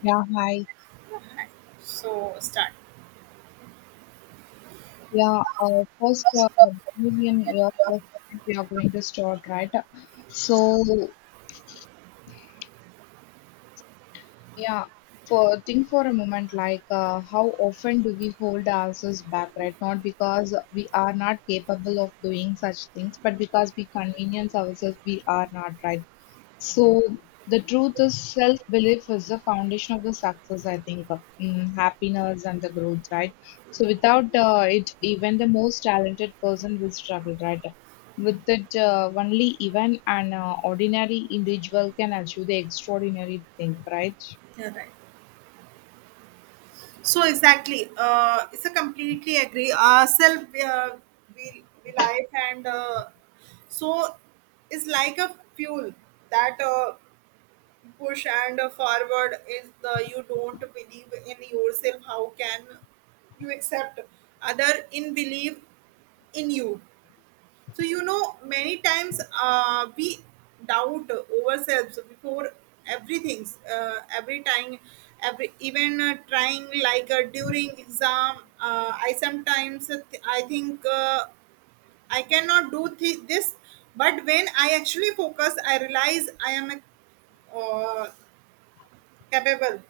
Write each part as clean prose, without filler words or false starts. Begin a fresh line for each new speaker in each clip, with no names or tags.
Yeah, hi.
So start.
A million years of we are going to start, right? So, Yeah, for think for a moment, like how often do we hold ourselves back, right? Not because we are not capable of doing such things, but because we convenience ourselves we are not, right? So the truth is self-belief is the foundation of the success, I think, happiness and the growth, right? So without it, even the most talented person will struggle, right? With it, only even an ordinary individual can achieve the extraordinary thing, right?
Yeah, right. So exactly, it's a completely agree. Self we life and so it's like a fuel that push and forward is the you don't believe in yourself. How can you accept other in believe in you? So many times we doubt ourselves before everything. Every time, every even trying like during exam. I sometimes I think I cannot do this, but when I actually focus, I realize I am a uh, capable.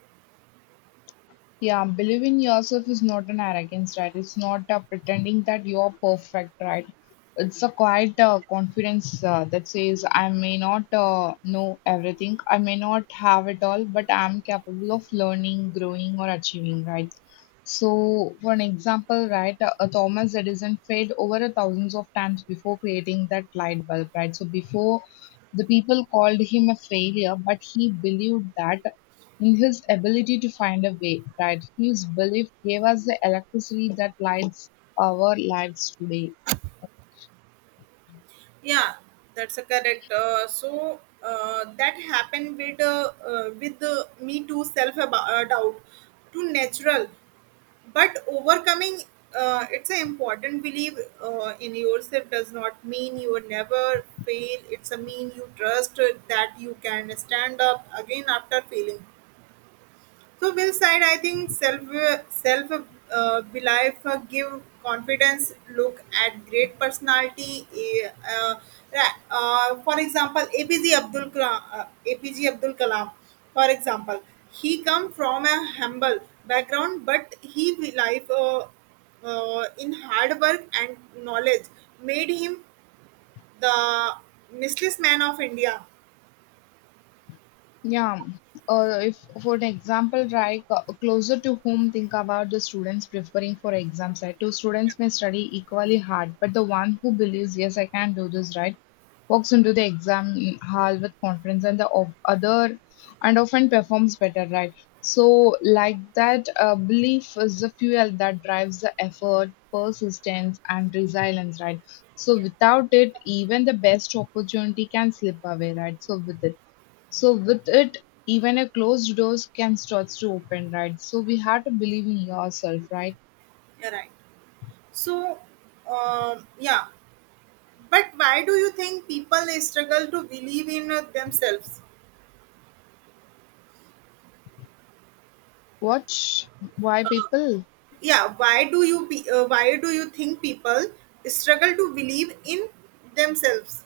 Yeah, believe in yourself is not an arrogance, right? It's not pretending that you're perfect, right? It's a quiet confidence that says, I may not know everything, I may not have it all, but I'm capable of learning, growing, or achieving, right? So, for an example, right, Thomas Edison failed over a thousands of times before creating that light bulb, right? So, before the people called him a failure, but he believed that in his ability to find a way, that his belief gave us the electricity that lights our lives today.
Yeah, that's a correct. So that happened with me too. Self doubt, too natural. But overcoming it's an important belief in yourself does not mean you will never fail. It's a mean you trust that you can stand up again after failing. So Will's side, I think self belief give confidence. Look at great personality. For example, APJ Abdul Kalam, APJ Abdul Kalam. For example, he come from a humble background, but he belief in hard work and knowledge made him the Michelin man of India.
Yeah. If, for an example, right, closer to home, think about the students preferring for exams, right? Two students may study equally hard, but the one who believes, yes, I can do this, right, walks into the exam hall with confidence, and the of other and often performs better, right? So, like that, belief is the fuel that drives the effort, persistence, and resilience, right? So,
Yeah.
without it, even the best opportunity can slip away, right? So, with it. So with it, even a closed door can starts to open, right? So we have to believe in yourself, right?
You're right. So, yeah. But why do you think people struggle to believe in themselves?
What? Why people?
Yeah, why do you think people struggle to believe in themselves?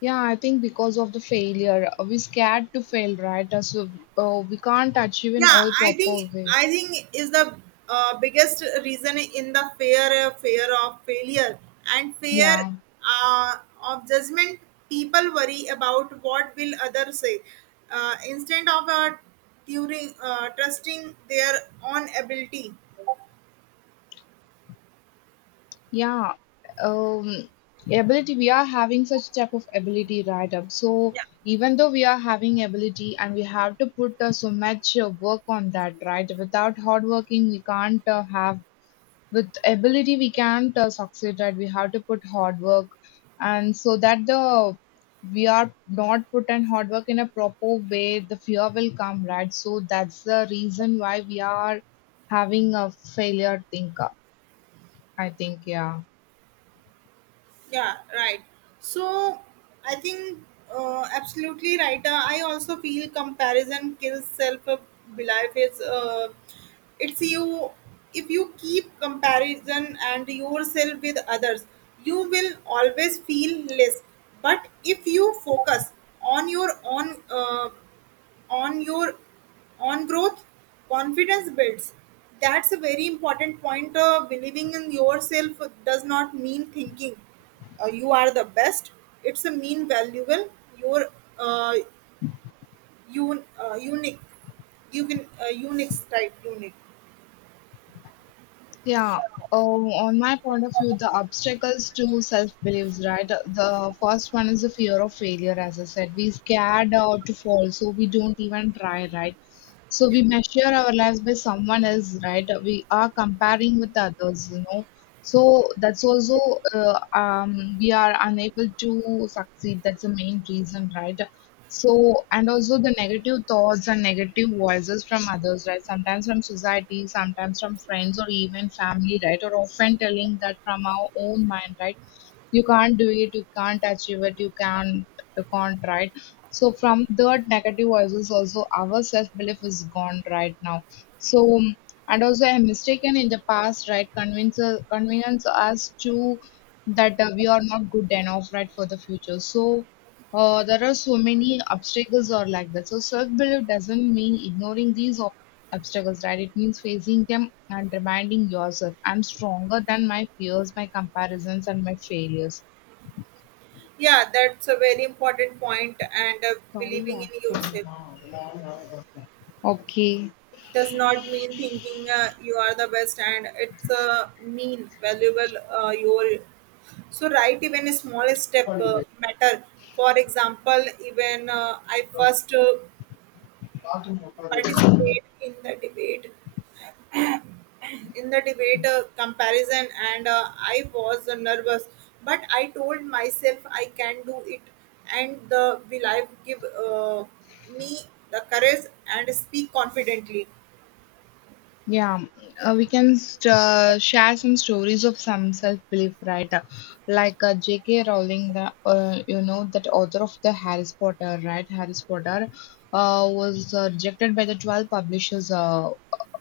Yeah, I think because of the failure. We scared to fail, right? So we can't achieve in
Yeah,
all
I
proper
think
way.
I think is the biggest reason in the fear of failure and fear
Yeah,
uh, of judgment. People worry about what will others say instead of during, trusting their own ability.
yeah. Um, Ability. We are having such type of ability, right? So even though we are having ability and we have to put so much work on that, right? Without hard working, we can't have with ability we can't succeed, right? We have to put hard work, and so that the we are not put in hard work in a proper way, the fear will come, right? So that's the reason why we are having a failure thinker, I think. Yeah.
Yeah, right. So I think absolutely right. I also feel comparison kills self belief. Is it's you. If you keep comparison and yourself with others, you will always feel less, but if you focus on your own on your on growth, confidence builds. That's a very important point. Believing in yourself does not mean thinking you are the best. It's a mean valuable your uh, unique. You can unique.
Yeah, oh, on my point of view, the obstacles to self-beliefs, right? The first one is the fear of failure, as I said. We scared to fall, so we don't even try, right? So
Yeah.
we measure our lives by someone else, right? We are comparing with others, you know. So that's also we are unable to succeed. That's the main reason, right? So, and also the negative thoughts and negative voices from others, right? Sometimes from society, sometimes from friends or even family, right? Or often telling that from our own mind, right? You can't do it, you can't achieve it, you can't, you can't, right? So from that negative voices also our self-belief is gone right now. So and also a mistaken in the past, right? Convince us to that we are not good enough, right, for the future. So there are so many obstacles or like that. So self-belief doesn't mean ignoring these obstacles, right? It means facing them and reminding yourself, I'm stronger than my fears, my comparisons, and my failures.
Yeah, that's a very important point. And
Sorry,
believing
yeah.
in yourself does not mean thinking you are the best, and it's a mean valuable your. So, right, even a small step matter. For example, even I first
Okay.
participate in the debate comparison, and I was nervous, but I told myself I can do it, and the will I give me the courage and speak confidently.
Yeah, we can share some stories of some self-belief, right? Like J.K. Rowling, the you know that author of the Harry Potter, right? Harry Potter was rejected by the 12 publishers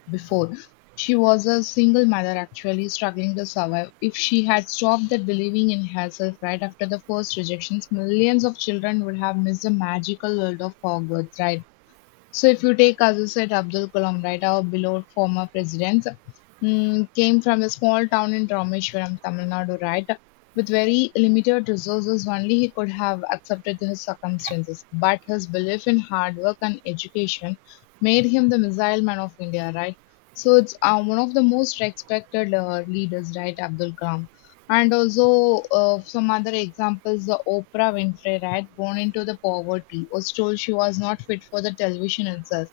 before. She was a single mother actually struggling to survive. If she had stopped that believing in herself right after the first rejections, millions of children would have missed the magical world of Hogwarts, right? So if you take, as you said, Abdul Kalam, right, our beloved former president, came from a small town in Rameshwaram, Tamil Nadu, right? With very limited resources, only he could have accepted his circumstances. But his belief in hard work and education made him the missile man of India, right? So it's one of the most respected leaders, right, Abdul Kalam. And also some other examples, the Oprah Winfrey, right, born into the poverty, was told she was not fit for the television itself.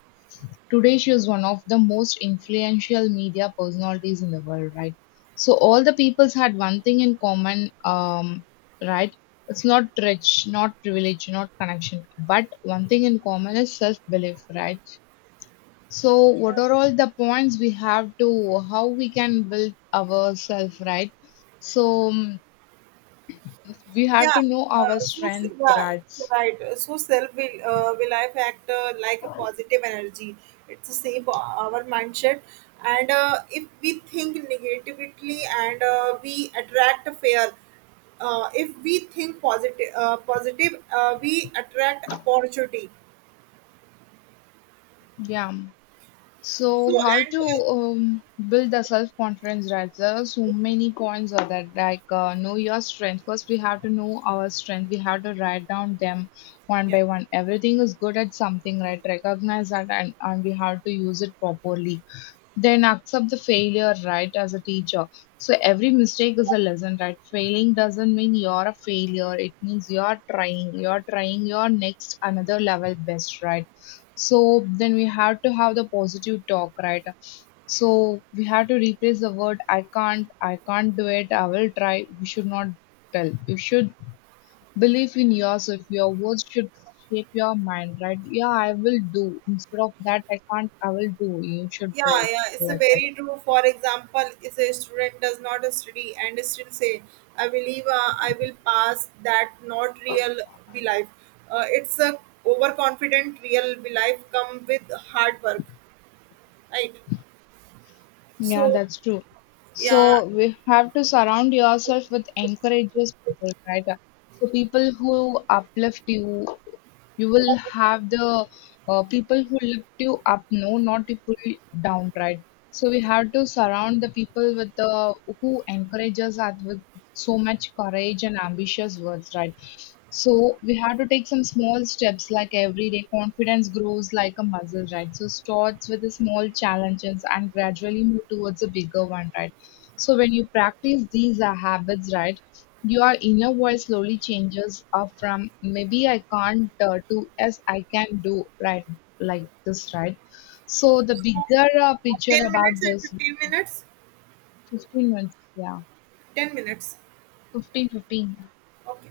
Today, she is one of the most influential media personalities in the world, right? So all the peoples had one thing in common, right? It's not rich, not privilege, not connection, but one thing in common is self-belief, right? So what are all the points we have to how we can build ourselves, right? So we have
Yeah,
to know our
so
strength
yeah,
rights.
right. So self will life act factor like a positive energy. It's the same for our mindset, and if we think negatively and we attract fear. If we think positive, we attract opportunity.
Yeah, so
So
how
and
to build the self confidence, right? There are so many points of that, like know your strength first. We have to know our strength. We have to write down them one
yeah.
by one. Everything is good at something, right? Recognize that, and we have to use it properly. Then accept the failure, right, as a teacher. So every mistake is a lesson, right? Failing doesn't mean you're a failure. It means you're trying. You're trying your next another level best, right? So then we have to have the positive talk, right? So we have to replace the word I can't do it, I will try. We should not tell. You should believe in yourself. Your words should shape your mind, right? Yeah, I will do. Instead of that, I can't, I will do. You should
Yeah,
try
yeah, it's a
like that.
very true. For example, if a student does not study and still say, "I believe I will pass," that not real be life. It's a overconfident real be life come with hard work, right?
Yeah,
So,
that's true.
yeah,
So we have to surround yourself with encourageous people, right? So people who uplift you, you will have the people who lift you up, no, not to pull you down, right? So we have to surround the people with the who encourages us with so much courage and ambitious words, right? So we have to take some small steps like every day. Confidence grows like a muscle, right? So starts with the small challenges and gradually move towards a bigger one, right? So when you practice these habits, right, your inner voice slowly changes from maybe I can't to yes I can do, right? Like this, right? So the bigger picture
ten
about
minutes and
this
15 minutes,
15 minutes, yeah,
10 minutes.
fifteen.
Okay,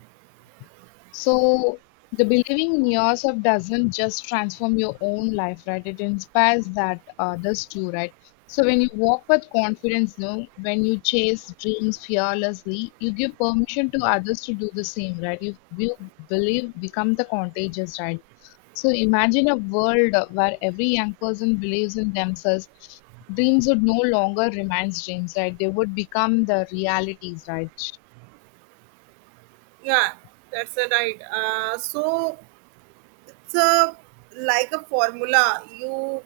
So the believing in yourself doesn't just transform your own life, right? It inspires that others too, right? So when you walk with confidence, no, when you chase dreams fearlessly, you give permission to others to do the same, right? You believe become the contagious, right? So imagine a world where every young person believes in themselves. Dreams would no longer remain dreams, right? They would become the realities, right?
yeah, that's a right. So it's a like a formula you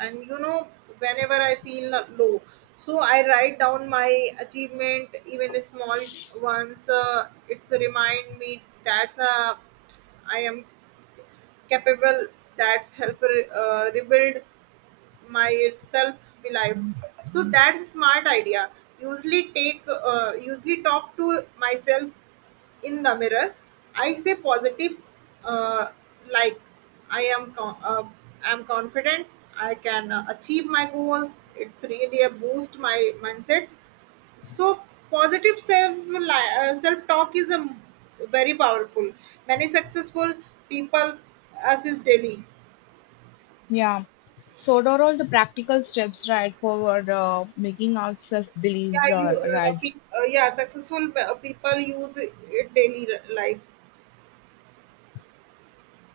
and whenever I feel low. So I write down my achievement, even small ones. It's a remind me that's a I am capable. That's help rebuild my self belief. So that's a smart idea. usually take Usually talk to myself in the mirror. I say positive uh, like i am con- uh, I'm confident, I can achieve my goals. It's really a boost my mindset. So positive self talk is very powerful. Many successful people assist daily.
Yeah. So what are all the practical steps right for making our self beliefs
Yeah, you
right?
yeah, successful people use it daily life.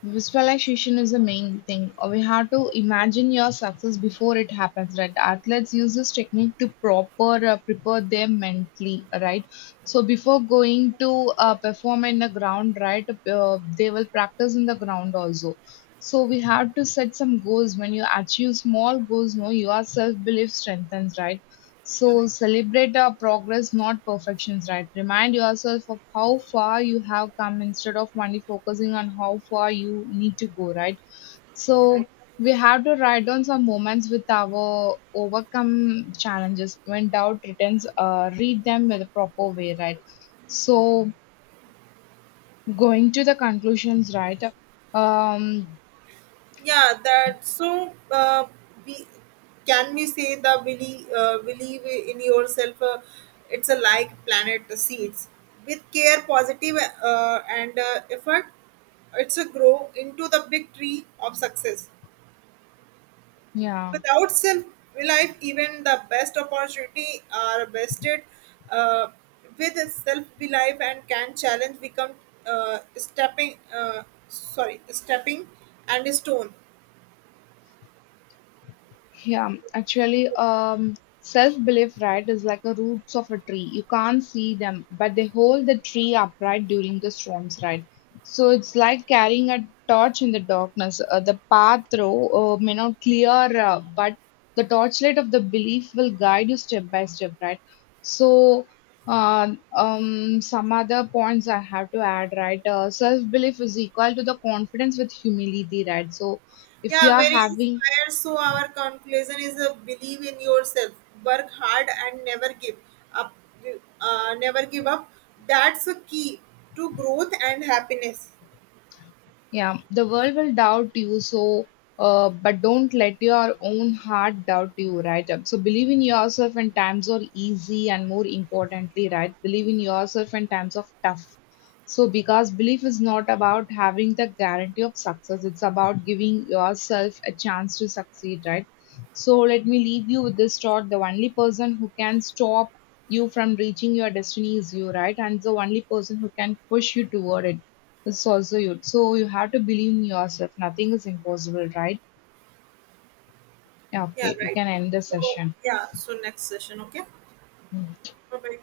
Visualization is the main thing. We have to imagine your success before it happens, right? Athletes use this technique to proper prepare them mentally, right? So before going to perform in the ground, right? They will practice in the ground also. So we have to set some goals. When you achieve small goals, no, your self belief strengthens, right?
Yeah.
So celebrate our progress, not perfections, right? Remind yourself of how far you have come instead of only focusing on how far you need to go, right? So we have to write down some moments with our overcome challenges. When doubt returns, read them with a proper way, right? So going to the conclusions, right? Um,
Yeah, that so we can we say the believe in yourself. It's a like planet seeds with care, positive, and effort. It's a grow into the big tree of success.
yeah.
Without self life, even the best opportunity are bested uh, with self belief and can challenge become stepping. Sorry, stepping and stone.
Yeah, actually, self-belief, right, is like the roots of a tree. You can't see them, but they hold the tree upright during the storms, right? So it's like carrying a torch in the darkness. The path through may not clear, but the torchlight of the belief will guide you step by step, right? So, some other points I have to add, right? Self-belief is equal to the confidence with humility, right? So, if you
Yeah,
are
very
having.
inspired. So our conclusion is believe in yourself, work hard, and never give up. Never give up. That's a key to growth and happiness.
Yeah, the world will doubt you, so but don't let your own heart doubt you, right? So believe in yourself when times are easy, and more importantly, right, believe in yourself when times of tough. So because belief is not about having the guarantee of success, it's about giving yourself a chance to succeed, right? So let me leave you with this thought: the only person who can stop you from reaching your destiny is you, right? And the only person who can push you toward it. It's also you. So you have to believe in yourself. Nothing is impossible, right? Yeah,
Yeah,
okay, we
right.
can end the
So
session.
yeah. So next session, okay. Bye bye.